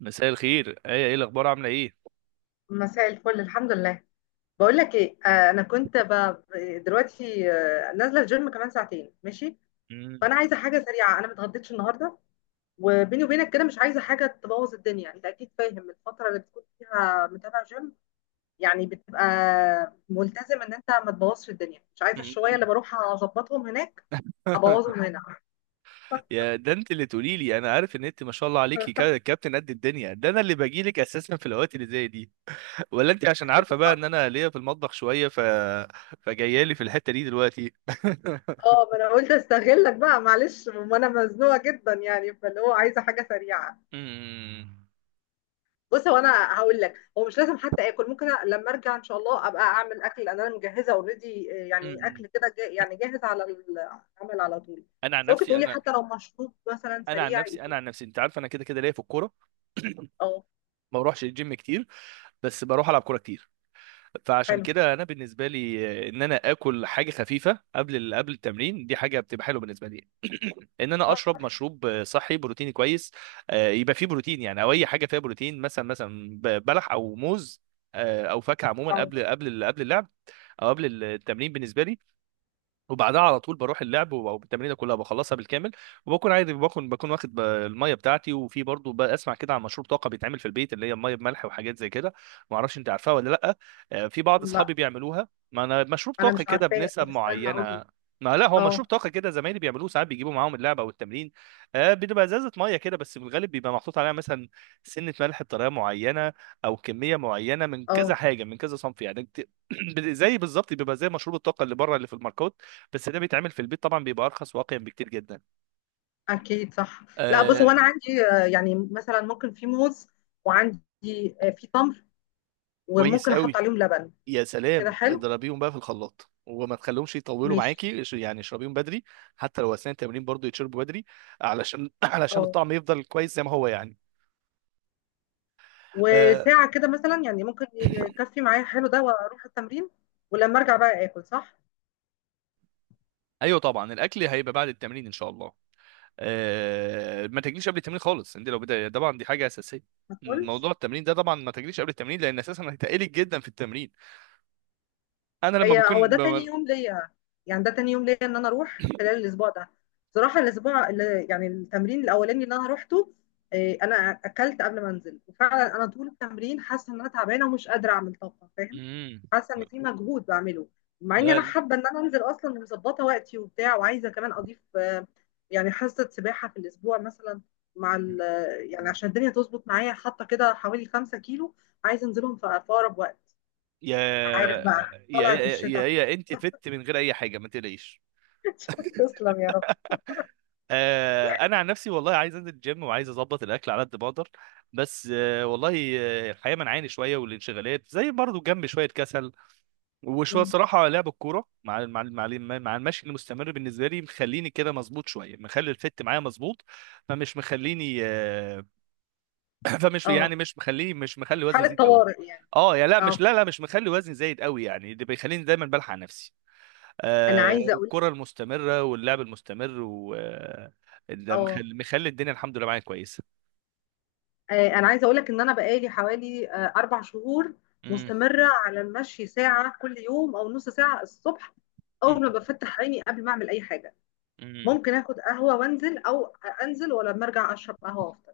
مساء الخير، ايه الاخبار؟ عامله ايه؟ مساء الفل، الحمد لله. بقول لك ايه، دلوقتي نازله الجيم كمان ساعتين، ماشي. مم. فانا عايزه حاجه سريعه، انا ما اتغديتش النهارده. وبيني وبينك كده مش عايزه حاجه تبوظ الدنيا. انت اكيد فاهم الفتره اللي بتكون فيها متابع جيم، يعني بتبقى ملتزم ان انت ما تبوظش الدنيا. مش عايزه الشويه اللي مم. بروح اظبطهم هناك ابوظهم هنا. يا، ده انت اللي تقولي لي. انا عارف ان انت ما شاء الله عليكي كابتن قد الدنيا. ده انا اللي باجي لك اساسا في الاوقات اللي زي دي. ولا انت عشان عارفه بقى ان صح؟ انا ليا في المطبخ شويه. فجايه لي في الحته دي دلوقتي. اه، ما انا قلت استغلك بقى، معلش، ما انا مزنوقه جدا، يعني فاللي هو عايزه حاجه سريعه. مم. بص، هو انا هقول لك، هو مش لازم حتى اكل، ممكن لما ارجع ان شاء الله ابقى اعمل اكل. انا مجهزه اوريدي، يعني مم. اكل كده يعني جاهز على العمل على طول. انا عن بس ممكن نفسي تقولي انا حتى لو مشروب مثلا سريع انا يديني. عن نفسي انت عارف انا كده كده ليا في الكوره. اه. ما بروحش الجيم كتير، بس بروح العب كوره كتير. فعشان حلو. كده انا بالنسبه لي، ان انا اكل حاجه خفيفه قبل التمرين دي حاجه بتبقى حلوه بالنسبه لي. ان انا اشرب صح. مشروب صحي بروتيني كويس. يبقى فيه بروتين يعني، او اي حاجه فيها بروتين، مثلا بلح او موز. او فاكهه عموما، اه. قبل اللعب او قبل التمرين بالنسبه لي. وبعدها على طول بروح اللعب، او التمرينه كلها بخلصها بالكامل. وبكون عادي، بكون واخد الميه بتاعتي. وفي برضه بسمع كده عن مشروب طاقه بيتعمل في البيت، اللي هي الميه بملح وحاجات زي كده. ما اعرفش انت عارفها ولا لا؟ في بعض لا اصحابي بيعملوها. ما انا مشروب انا طاقه مش كده عارفاه، بنسب طب استنى اقول لك. معينه. ما لا، هو مشروب اه. طاقه كده زمايلي بيعملوه ساعات، بيجيبوا معاهم اللعبه او التمرين. بتبقى ازازه ميه كده، بس بالغالب بيبقى محطوط عليها مثلا سنه ملح بطريقه معينه. او كميه معينه من كذا اه. حاجه من كذا صنف يعني. زي بالظبط بيبقى زي مشروب الطاقه اللي بره اللي في الماركات. بس ده بيتعمل في البيت طبعا، بيبقى ارخص واقيا بكتير جدا. اكيد صح. لا بص، هو انا آه عندي، يعني مثلا ممكن في موز، وعندي في تمر، كويس وممكن احط قوي. عليهم لبن. يا كده سلام، حلو. اضربيهم بقى في الخلاط وما تخليهمش يطولوا ماشي. معاكي، يعني اشربيهم بدري. حتى لو اثناء التمرين برضو يتشربوا بدري، علشان اه. الطعم يفضل كويس زي ما هو يعني. آه وساعة كده مثلا يعني ممكن يكفي معايا حلو ده واروح التمرين. ولما ارجع بقى اكل صح. ايوه طبعا، الاكل هيبقى بعد التمرين ان شاء الله. ما تجليش قبل التمرين خالص. انت لو بدأ طبعا، دي حاجه اساسيه. ما اكلش. موضوع التمرين ده طبعا ما تجليش قبل التمرين، لان اساسا هيتقلك جدا في التمرين. انا لما هي هو بكون ده تاني بم... يوم ليا، يعني ده تاني يوم ليا ان انا اروح خلال الاسبوع ده. صراحه الاسبوع اللي يعني التمرين الاولاني اللي انا روحته، إيه، انا اكلت قبل ما انزل، وفعلا انا طول التمرين حاسه ان انا تعبانه ومش قادره اعمل طاقه، فاهم. حاسه ان في مجهود بعمله، مع اني انا لا، حابه ان انا انزل اصلا ومظبطه وقتي وبتاع، وعايزه كمان اضيف يعني حصه سباحه في الاسبوع مثلا، مع ال، يعني عشان الدنيا تظبط معايا. حاطه كده حوالي 5 كيلو، عايزه انزلهم في اقرب وقت. يا عارف بقى، يا طلعت يا يا الشتاء. يا انت فت من غير اي حاجه، ما تقلقيش. تسلم يا رب. انا عن نفسي والله عايز انزل الجيم وعايز اظبط الاكل على قد ما اقدر. بس والله. الحياه منعاني شويه، والانشغالات زي برضو جنب شويه كسل. وشويه مم. صراحه لعب الكوره مع المشي المستمر بالنسبه لي مخليني كده مظبوط شويه، مخلي الفت معايا مظبوط. فمش مخليني، فمش، اه. يعني، مش مخلي وزني حالة يزيد قوي. طوارئ يعني. اه، يا، لا اه. مش لا لا، مش مخلي وزني زايد قوي يعني. اللي بيخليني دايما بلحق نفسي، انا عايزة اقول الكرة لك. المستمرة واللعب المستمر و آه، ده اه. مخلي الدنيا الحمد لله معايا كويسة. انا عايزة اقول لك ان انا بقالي حوالي 4 شهور مم. مستمرة على المشي، ساعة كل يوم او نص ساعة الصبح، اول مم. ما بفتح عيني قبل ما اعمل اي حاجة. مم. ممكن اخد قهوة وانزل، او انزل ولما ارجع اشرب قهوة وافطر.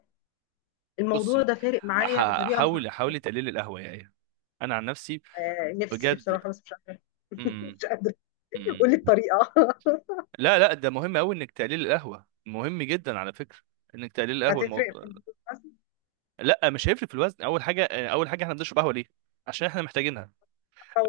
الموضوع بصي، ده فارق معايا ح- بطريقة حاولي حاولي تقللي القهوة يا ايه. انا عن نفسي نفسي بجد. بصراحة، بس مش قادرة. مم. مش قادرة. قولي مم. الطريقة. لا لا، ده مهم قوي انك تقليل القهوة، مهم جدا على فكرة. انك تقليل القهوة هتفرق الموضوع. في الفلوس بس. لا، مش هيفرق في الوزن. اول حاجة، احنا بنشرب قهوة ليه؟ عشان احنا محتاجينها.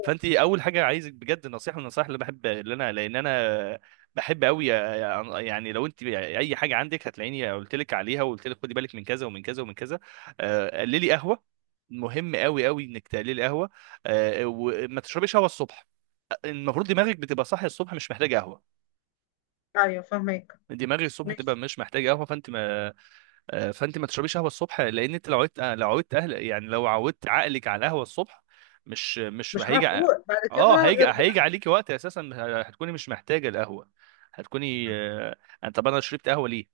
فانت اول حاجه عايزك بجد، نصيحه من النصائح اللي بحب، اللي انا لان انا بحب قوي يعني، لو انت اي حاجه عندك هتلاقيني قلت لك عليها وقلت لك خدي بالك من كذا ومن كذا ومن كذا. قللي قهوه. مهم قوي قوي انك تقللي قهوه. وما تشربيش قهوه الصبح. المفروض دماغك بتبقى صاحيه الصبح، مش محتاجه قهوه. ايوه فاهمك. دماغك الصبح تبقى ماشي. مش محتاجه قهوه، فانت ما... فانت ما تشربيش قهوه الصبح، لان انت لو عودت عقلك على القهوه الصبح. مش مش هيجي ع-. هفوق بعد اه، كده هيجي غير هيجي بالعافيه. عليكي وقت اساسا، هتكوني مش محتاجه القهوه. هتكوني طب انا شربت قهوه ليه؟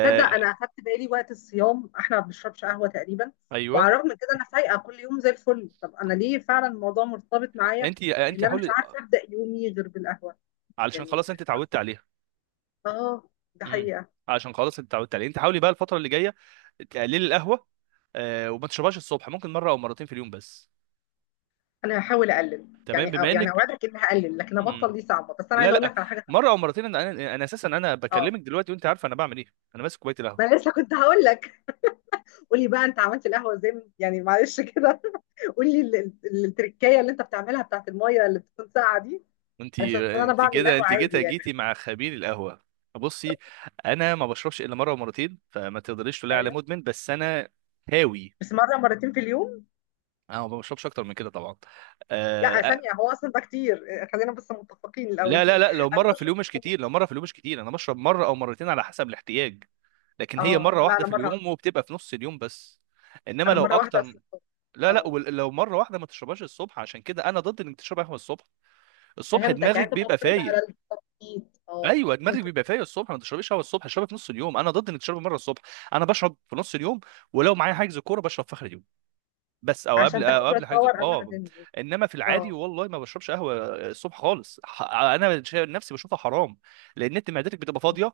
تصدق، انا اخدت بالي وقت الصيام احنا ما بنشربش قهوه تقريبا، ايوه، وعلى الرغم من كده انا فايقه كل يوم زي الفل. طب انا ليه؟ فعلا الموضوع مرتبط معايا انت بان انا مش حاولي. عارفه ابدا يومي غير بالقهوه، علشان يعني. خلاص انت اتعودت عليها. اه. ده امم حقيقه. علشان خلاص انت اتعودت عليها. انت حاولي بقى الفتره اللي جايه تقللي القهوه. وما تشربهاش الصبح. ممكن مره او مرتين في اليوم بس. انا هحاول اقلل، تمام. يعني، أو بما يعني انك اوعدك اني هقلل، لكن ابطل مم. دي صعبه. بس انا لا عايزه اقول لا، لك على حاجه مره ثانيه. او مرتين. انا اساسا انا اه، بكلمك دلوقتي وانت عارفه انا بعمل ايه. انا ماسك كوبايه ما أنا القهوه. لسه كنت هقول لك. قولي بقى، انت عملت القهوه ازاي يعني معلش كده. قولي التركية اللي انت بتعملها بتاعت الميه اللي بتكون ساقعه دي، انت علشان انا انت بعمل كده قهوه انت عادي يعني. جيتي مع خبير القهوه. بصي، انا ما بشربش الا مره ومرتين، فما تقدريش تقولي على ايوه. مدمن، بس انا هاوي. بس مره مرتين في اليوم؟ انا ما بشربش اكتر من كده طبعا. آه لا آه، ثانيه، هو اصلا ده كتير. خلينا بس متفقين الاول. لا لا لا، لو انا مره في بشرب اليوم في مش كتير، الجامعة. لو مره في اليوم مش كتير، انا بشرب مره او مرتين على حسب الاحتياج. لكن هي اه مره لا، واحده انا في مره واحده، اليوم وبتبقى في نص اليوم بس. انما انا لو مره واحده اكتر. اصلا. لا لا، اه. لو مره واحده ما تشربهاش الصبح. عشان كده انا ضد انك تشرب قهوه الصبح. الصبح فهمتك، يعني دماغك انت بيبقى معترض فايق. على التخطيط، اه. ايوه، دماغك ممكن. بيبقى فايق الصبح. ما تشربيش قهوه الصبح، اشربها في نص اليوم. انا ضد انك تشربي مره الصبح. انا بشرب في نص اليوم. ولو معايا حجز كوره بشرب في اخر اليوم، بس، عشان تاخد او شويه قبل حجز. باور قبل ما اه تنزل. انما في اه. العادي والله ما بشربش قهوه الصبح خالص. انا نفسي بشوفها حرام، لان انت معدتك بتبقى فاضيه.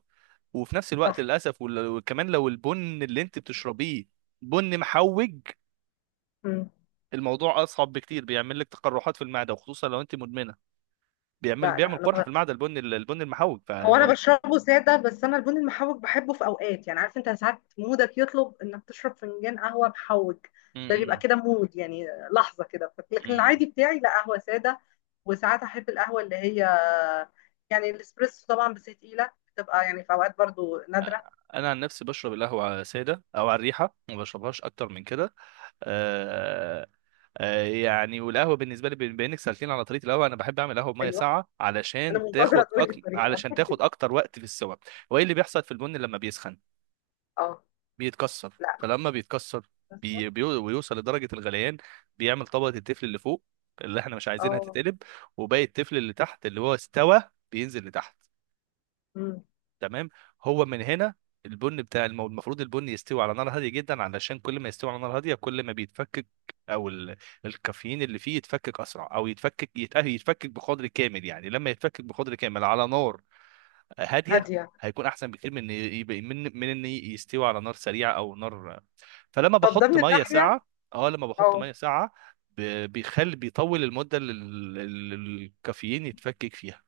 وفي نفس الوقت صح. للاسف، وكمان لو البن اللي انت بتشربيه بن محوج، مم. الموضوع اصعب بكتير، بيعمل لك تقرحات في المعده، وخصوصا لو انت مدمنه. بيعمل لا لا. بيعمل قرحه في انا المعده، البن المحوج هو انا فالموضوع. بشربه ساده، بس انا البن المحوج بحبه في اوقات، يعني عارف انت ساعات مودك يطلب انك تشرب فنجان قهوه محوج. ده بيبقى امم. كده مود يعني، لحظه كده، لكن امم. العادي بتاعي لا، قهوه ساده. وساعات احب القهوه اللي هي، يعني الاسبريسو طبعا، بس هي تقيله بتبقى يعني، في اوقات برضو نادره. انا عن نفسي بشرب القهوه ساده او على الريحه، ما بشربهاش اكتر من كده. آه يعني، والقهوه بالنسبه لي بما انك سالتني على طريقه القهوه، انا بحب اعمل قهوه بميه ايوه، ساقعه انا علشان منتظره تاخد تقول لي الطريقه. علشان تاخد اكتر وقت في السوا. وايه اللي بيحصل في البن لما بيسخن؟ اه. بيتكسر، لا. فلما بيتكسر بس- ويوصل لدرجه الغليان، بيعمل طبقه التفل اللي فوق، اللي احنا مش عايزينها اه. تتقلب. وباقي التفل اللي تحت اللي هو استوى بينزل لتحت. أمم. تمام. هو من هنا، المفروض البن يستوي على نار هاديه جدا، علشان كل ما يستوي على نار هاديه كل ما بيتفكك. او ال... الكافيين اللي فيه يتفكك اسرع، او يتفكك بقدر كامل يعني. لما يتفكك بقدر كامل على نار هاديه، هاديه. هيكون احسن بكتير من إن يبقى من من ان يستوي على نار سريعه او نار. فلما طب ده بحط من ميه الناحيه. ساقعه، اه لما بحط اه ميه ساقعه، بيخلي، بيطول المده اللي ال- الكافيين يتفكك فيها.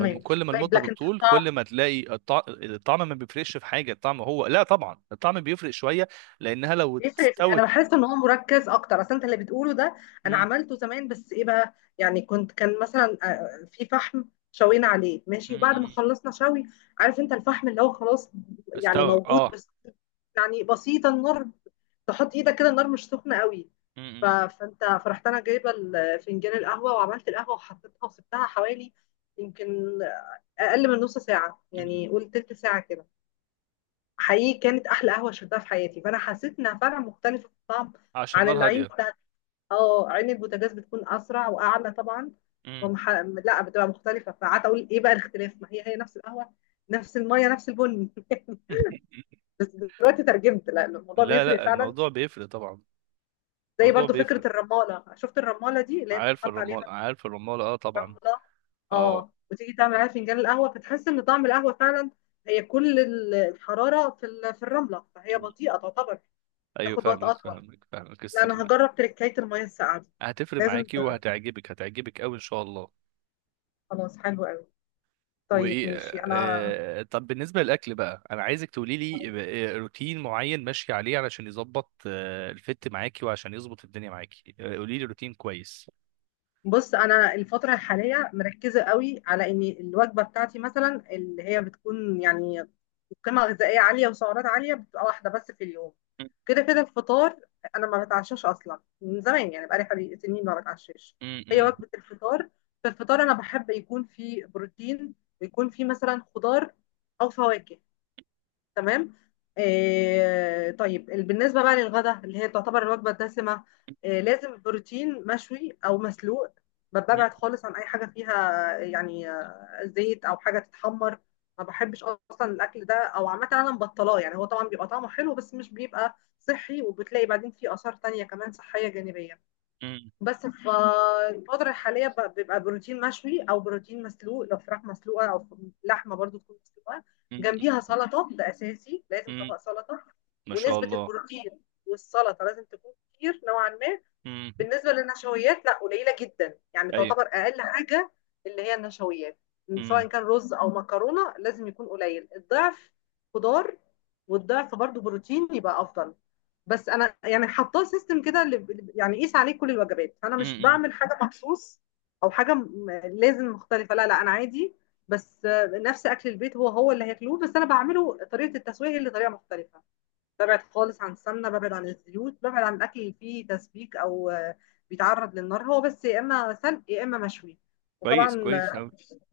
كل ما طيب المدة لكن بتطول كل ما تلاقي الطعم ما بيفرقش في حاجة. الطعم هو، لا طبعا الطعم بيفرق شوية، لأنها لو بيفرق انا استوت... بحس ان هو مركز اكتر، اصل انت اللي بتقوله ده. انا مم، عملته زمان، بس ايه بقى يعني، كنت كان مثلا في فحم شوينا عليه، ماشي؟ مم، وبعد ما مم. خلصنا شوي، عارف انت الفحم اللي هو خلاص، يعني استوى، موجود اه. بس، يعني بسيطه النار، تحط ايدك كده النار مش سخنه قوي. مم، مم، فانت فرحت، انا جايبه فنجان القهوه وعملت القهوه وحطيتها، وسبتها حوالي، يمكن اقل من نص ساعه، مم. يعني قول تلت ساعه كده. حقيقي كانت احلى قهوه شربتها في حياتي، فانا حسيت انها فعلا مختلفه في الطعم عشان عن نار العين هادية. بتاعت. اه، عين البوتاجاز بتكون اسرع واعلى طبعا. مم. فمح... لا بتبقى مختلفه. فقعدت اقول ايه بقى الاختلاف؟ ما هي هي نفس القهوه، نفس الميه، نفس البن. بس دلوقتي ترجمت، لا الموضوع لا بيفرق لا، فعلا. الموضوع بيفرق طبعا. زي الموضوع برضو بيفرق. فكره الرماله، شفت الرماله دي اللي هي عارف بتحط عليها الرمال، عارف الرمال، اه طبعا. الرمله. اه. اه. وتيجي تعمل عليها فنجان القهوه، فتحس ان طعم القهوه فعلا، هي كل الحراره في في الرمله، فهي مم. بطيئه تعتبر، ايوه، تاخد وقت فاهمك اطول. فاهمك فاهمك لا، انا السكين. هجرب تركاية المية الساقعة دي. هتفرق لازم معاكي، وهتعجبك هتعجبك قوي ان شاء الله. خلاص، حلو قوي. طيب وايه، ماشي. انا طب بالنسبه للاكل بقى، انا عايزك تقولي لي روتين معين ماشي عليه علشان يظبط الفت معاكي وعشان يظبط الدنيا معاكي. قولي لي روتين كويس. بص، انا الفترة الحالية مركزة قوي على ان الوجبة بتاعتي مثلا اللي هي بتكون يعني قيمة غذائية عالية وسعرات عالية، بتبقى واحدة بس في اليوم، م- كده كده الفطار. انا ما بتعشاش اصلا من زمان، يعني بقالي حوالي سنين ما بتعشاش. م- هي م- وجبة الفطار، في الفطار انا بحب يكون فيه بروتين، ويكون فيه مثلا خضار او فواكه. تمام. آه طيب بالنسبة بقى للغدا اللي هي تعتبر الوجبة الدسمة، آه لازم بروتين مشوي أو مسلوق. م- ببعد خالص عن أي حاجة فيها يعني زيت أو حاجة تتحمر. ما بحبش أصلا الأكل ده، أو عامة أنا مبطلاه يعني. هو طبعا بيبقى طعمه حلو بس مش بيبقى صحي، وبتلاقي بعدين فيه آثار تانية كمان صحية جانبية. م- بس فالفترة الحالية بيبقى بروتين مشوي أو بروتين مسلوق، لو فراخ مسلوقة أو لحمة برضو تكون مسلوقة، جنبيها م- سلطة. ده أساسي، م- لازم م- طبق سلطة. ما شاء ونسبة الله. البروتين والسلطة لازم تكون كتير نوعا ما. امم. بالنسبة للنشويات لا، قليلة جدا، يعني ايوه. تعتبر أقل حاجة اللي هي النشويات، سواء امم. كان رز أو مكرونة، لازم يكون قليل. الضعف خضار، والضعف برضو بروتين، يبقى أفضل. بس انا يعني حطاه سيستم كده يعني قيس عليه كل الوجبات، انا مش امم. بعمل حاجه مخصوص او حاجه لازم مختلفه، لا لا، انا عادي. بس نفس اكل البيت، هو هو اللي هياكلوه، بس انا بعمله طريقه التسويه هي اللي طريقه مختلفه. ببعد خالص عن السمنه، ببعد عن الزيوت، ببعد عن الاكل اللي فيه تسبيك او بيتعرض للنار، هو بس يا اما سلق يا اما مشوي. كويس وطبعا، كويس أوي.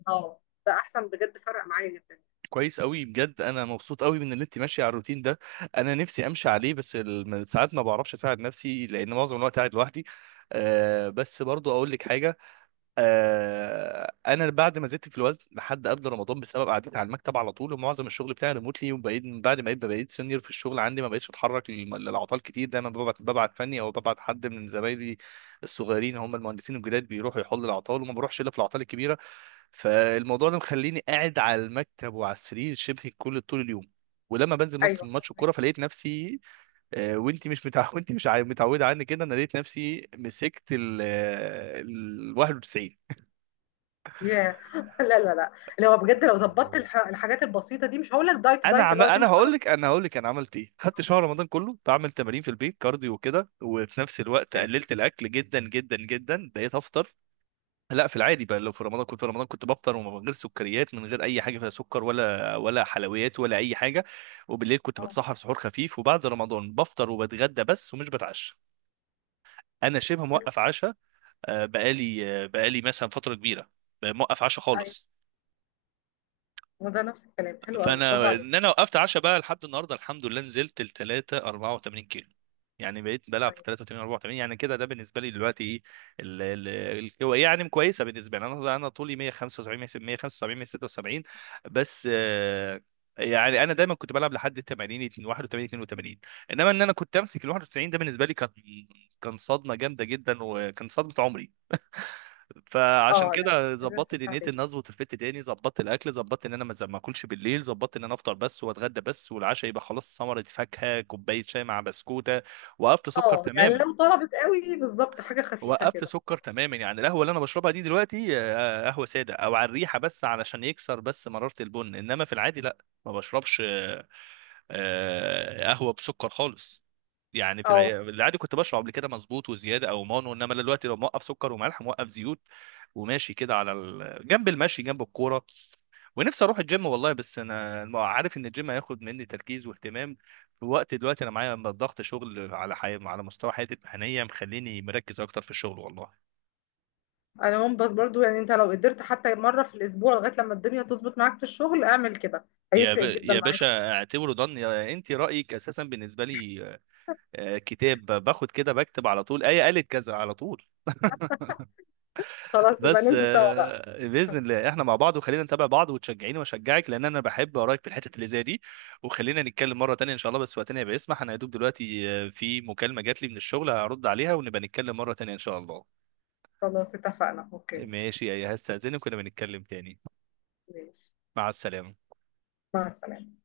اه، ده احسن بجد، فرق معايا جدا. كويس أوي بجد، أنا مبسوط أوي من إن أنت ماشية على الروتين ده. أنا نفسي أمشي عليه، بس ساعات ما بعرفش أساعد نفسي لأن معظم الوقت قاعد لوحدي. بس برضو أقول لك حاجة. انا بعد ما زدت في الوزن لحد قبل رمضان بسبب قعدتي على المكتب على طول، ومعظم الشغل بتاعي ريموتلي، وبقيت من بعد ما بقيت سينيور في الشغل عندي، ما بقيتش اتحرك للعطال كتير. دايما ببعت، فني او ببعت حد من زمايلي الصغيرين، هم المهندسين الجداد بيروحوا يحلوا العطال، وما بروحش الا في العطال الكبيره. فالموضوع ده مخليني قاعد على المكتب وعلى السرير شبه كل طول اليوم. ولما بنزل ايوه. ماتش الكوره، فلقيت نفسي وانت مش وانت مش متعوده عني كده، انا لقيت نفسي مسكت ال 91. ياه. لا لا لا، اللي هو بجد لو ظبطت الحاجات البسيطه دي، مش هقول لك دايت انا دايت اللي هو انا تمشي على هقول لك، انا عملت ايه. خدت الطعام. شهر رمضان كله بعمل تمارين في البيت كارديو وكده، وفي نفس الوقت حلو. قللت الاكل جدا جدا جدا. بقيت افطر، لا في العادي بقى، لو في رمضان كنت بفطر ومن غير سكريات، من غير اي حاجه فيها سكر ولا حلويات ولا اي حاجه. وبالليل كنت اه. بتسحر سحور خفيف. وبعد رمضان، بفطر وبتغدى بس، ومش بتعشى. انا شبه حلو. موقف عشاء. بقالي مثلا فتره كبيره موقف عشاء ايوه. خالص. وده نفس الكلام، حلو قوي، برافو فانا عليك. ان انا وقفت عشاء بقى لحد النهارده، الحمد لله، نزلت ل 3 84 كيلو. يعني بقيت بلعب في ايوه. 83 84 يعني كده، ده بالنسبه لي دلوقتي ايه. يعني كويسه بالنسبه لي. انا طولي 175، 175 176. بس يعني انا دايما كنت بلعب لحد 80، 81، 82. انما ان انا كنت امسك ال 91، ده بالنسبه لي كان، كان صدمه جامده جدا، وكان صدمه عمري. فعشان اه لا، كده لازم ظبطت ترجع دنيتي ان تاني. اظبط الفت تاني، ظبطت الاكل، ظبطت ان انا ما اكلش بالليل، ظبطت ان انا افطر بس واتغدى بس، والعشاء يبقى خلاص ثمره فاكهه، كوبايه شاي مع بسكوته. وقفت سكر اه يعني تماما. لو طلبت قوي، بالظبط حاجه خفيفه وقفت كده. سكر تماما يعني. القهوه اللي انا بشربها دي دلوقتي قهوه ساده او على الريحه، بس علشان يكسر بس مراره البن. انما في العادي لا، ما بشربش قهوه بسكر خالص. يعني في اه. العادي كنت بشرب قبل كده مظبوط وزياده او مانو. انما أنا دلوقتي لو موقف سكر وملح، موقف زيوت. وماشي كده على جنب المشي جنب الكوره. ونفسي اروح الجيم والله، بس انا ما عارف ان الجيم هياخد مني تركيز واهتمام في وقت دلوقتي، انا معايا ضغط شغل على على مستوى حياتي المهنيه مخليني مركز اكتر في الشغل والله. انا هم، بس برضو يعني انت لو قدرت حتى مره في الاسبوع لغايه لما الدنيا تظبط معاك في الشغل، اعمل كده هيفرق جدا يا معاك. باشا، اعتبره ضن. يا انت، رايك اساسا بالنسبه لي كتاب، باخد كده بكتب على طول، ايه قالت كذا على طول. خلاص يبقى بس ننزل سوا بقى. باذن الله احنا مع بعض، وخلينا نتابع بعض وتشجعيني واشجعك لان انا بحب اراك في الحتت اللي زي دي. وخلينا نتكلم مره تانية ان شاء الله بس وقتنا يبقى يسمح. انا يا دوب دلوقتي في مكالمه جات لي من الشغل هرد عليها، ونبقى نتكلم مره تانية ان شاء الله. خلاص، اتفقنا. اوكي. ماشي يا، هستاذنك ونبقى نتكلم تاني. ماشي. مع السلامه. مع السلامه.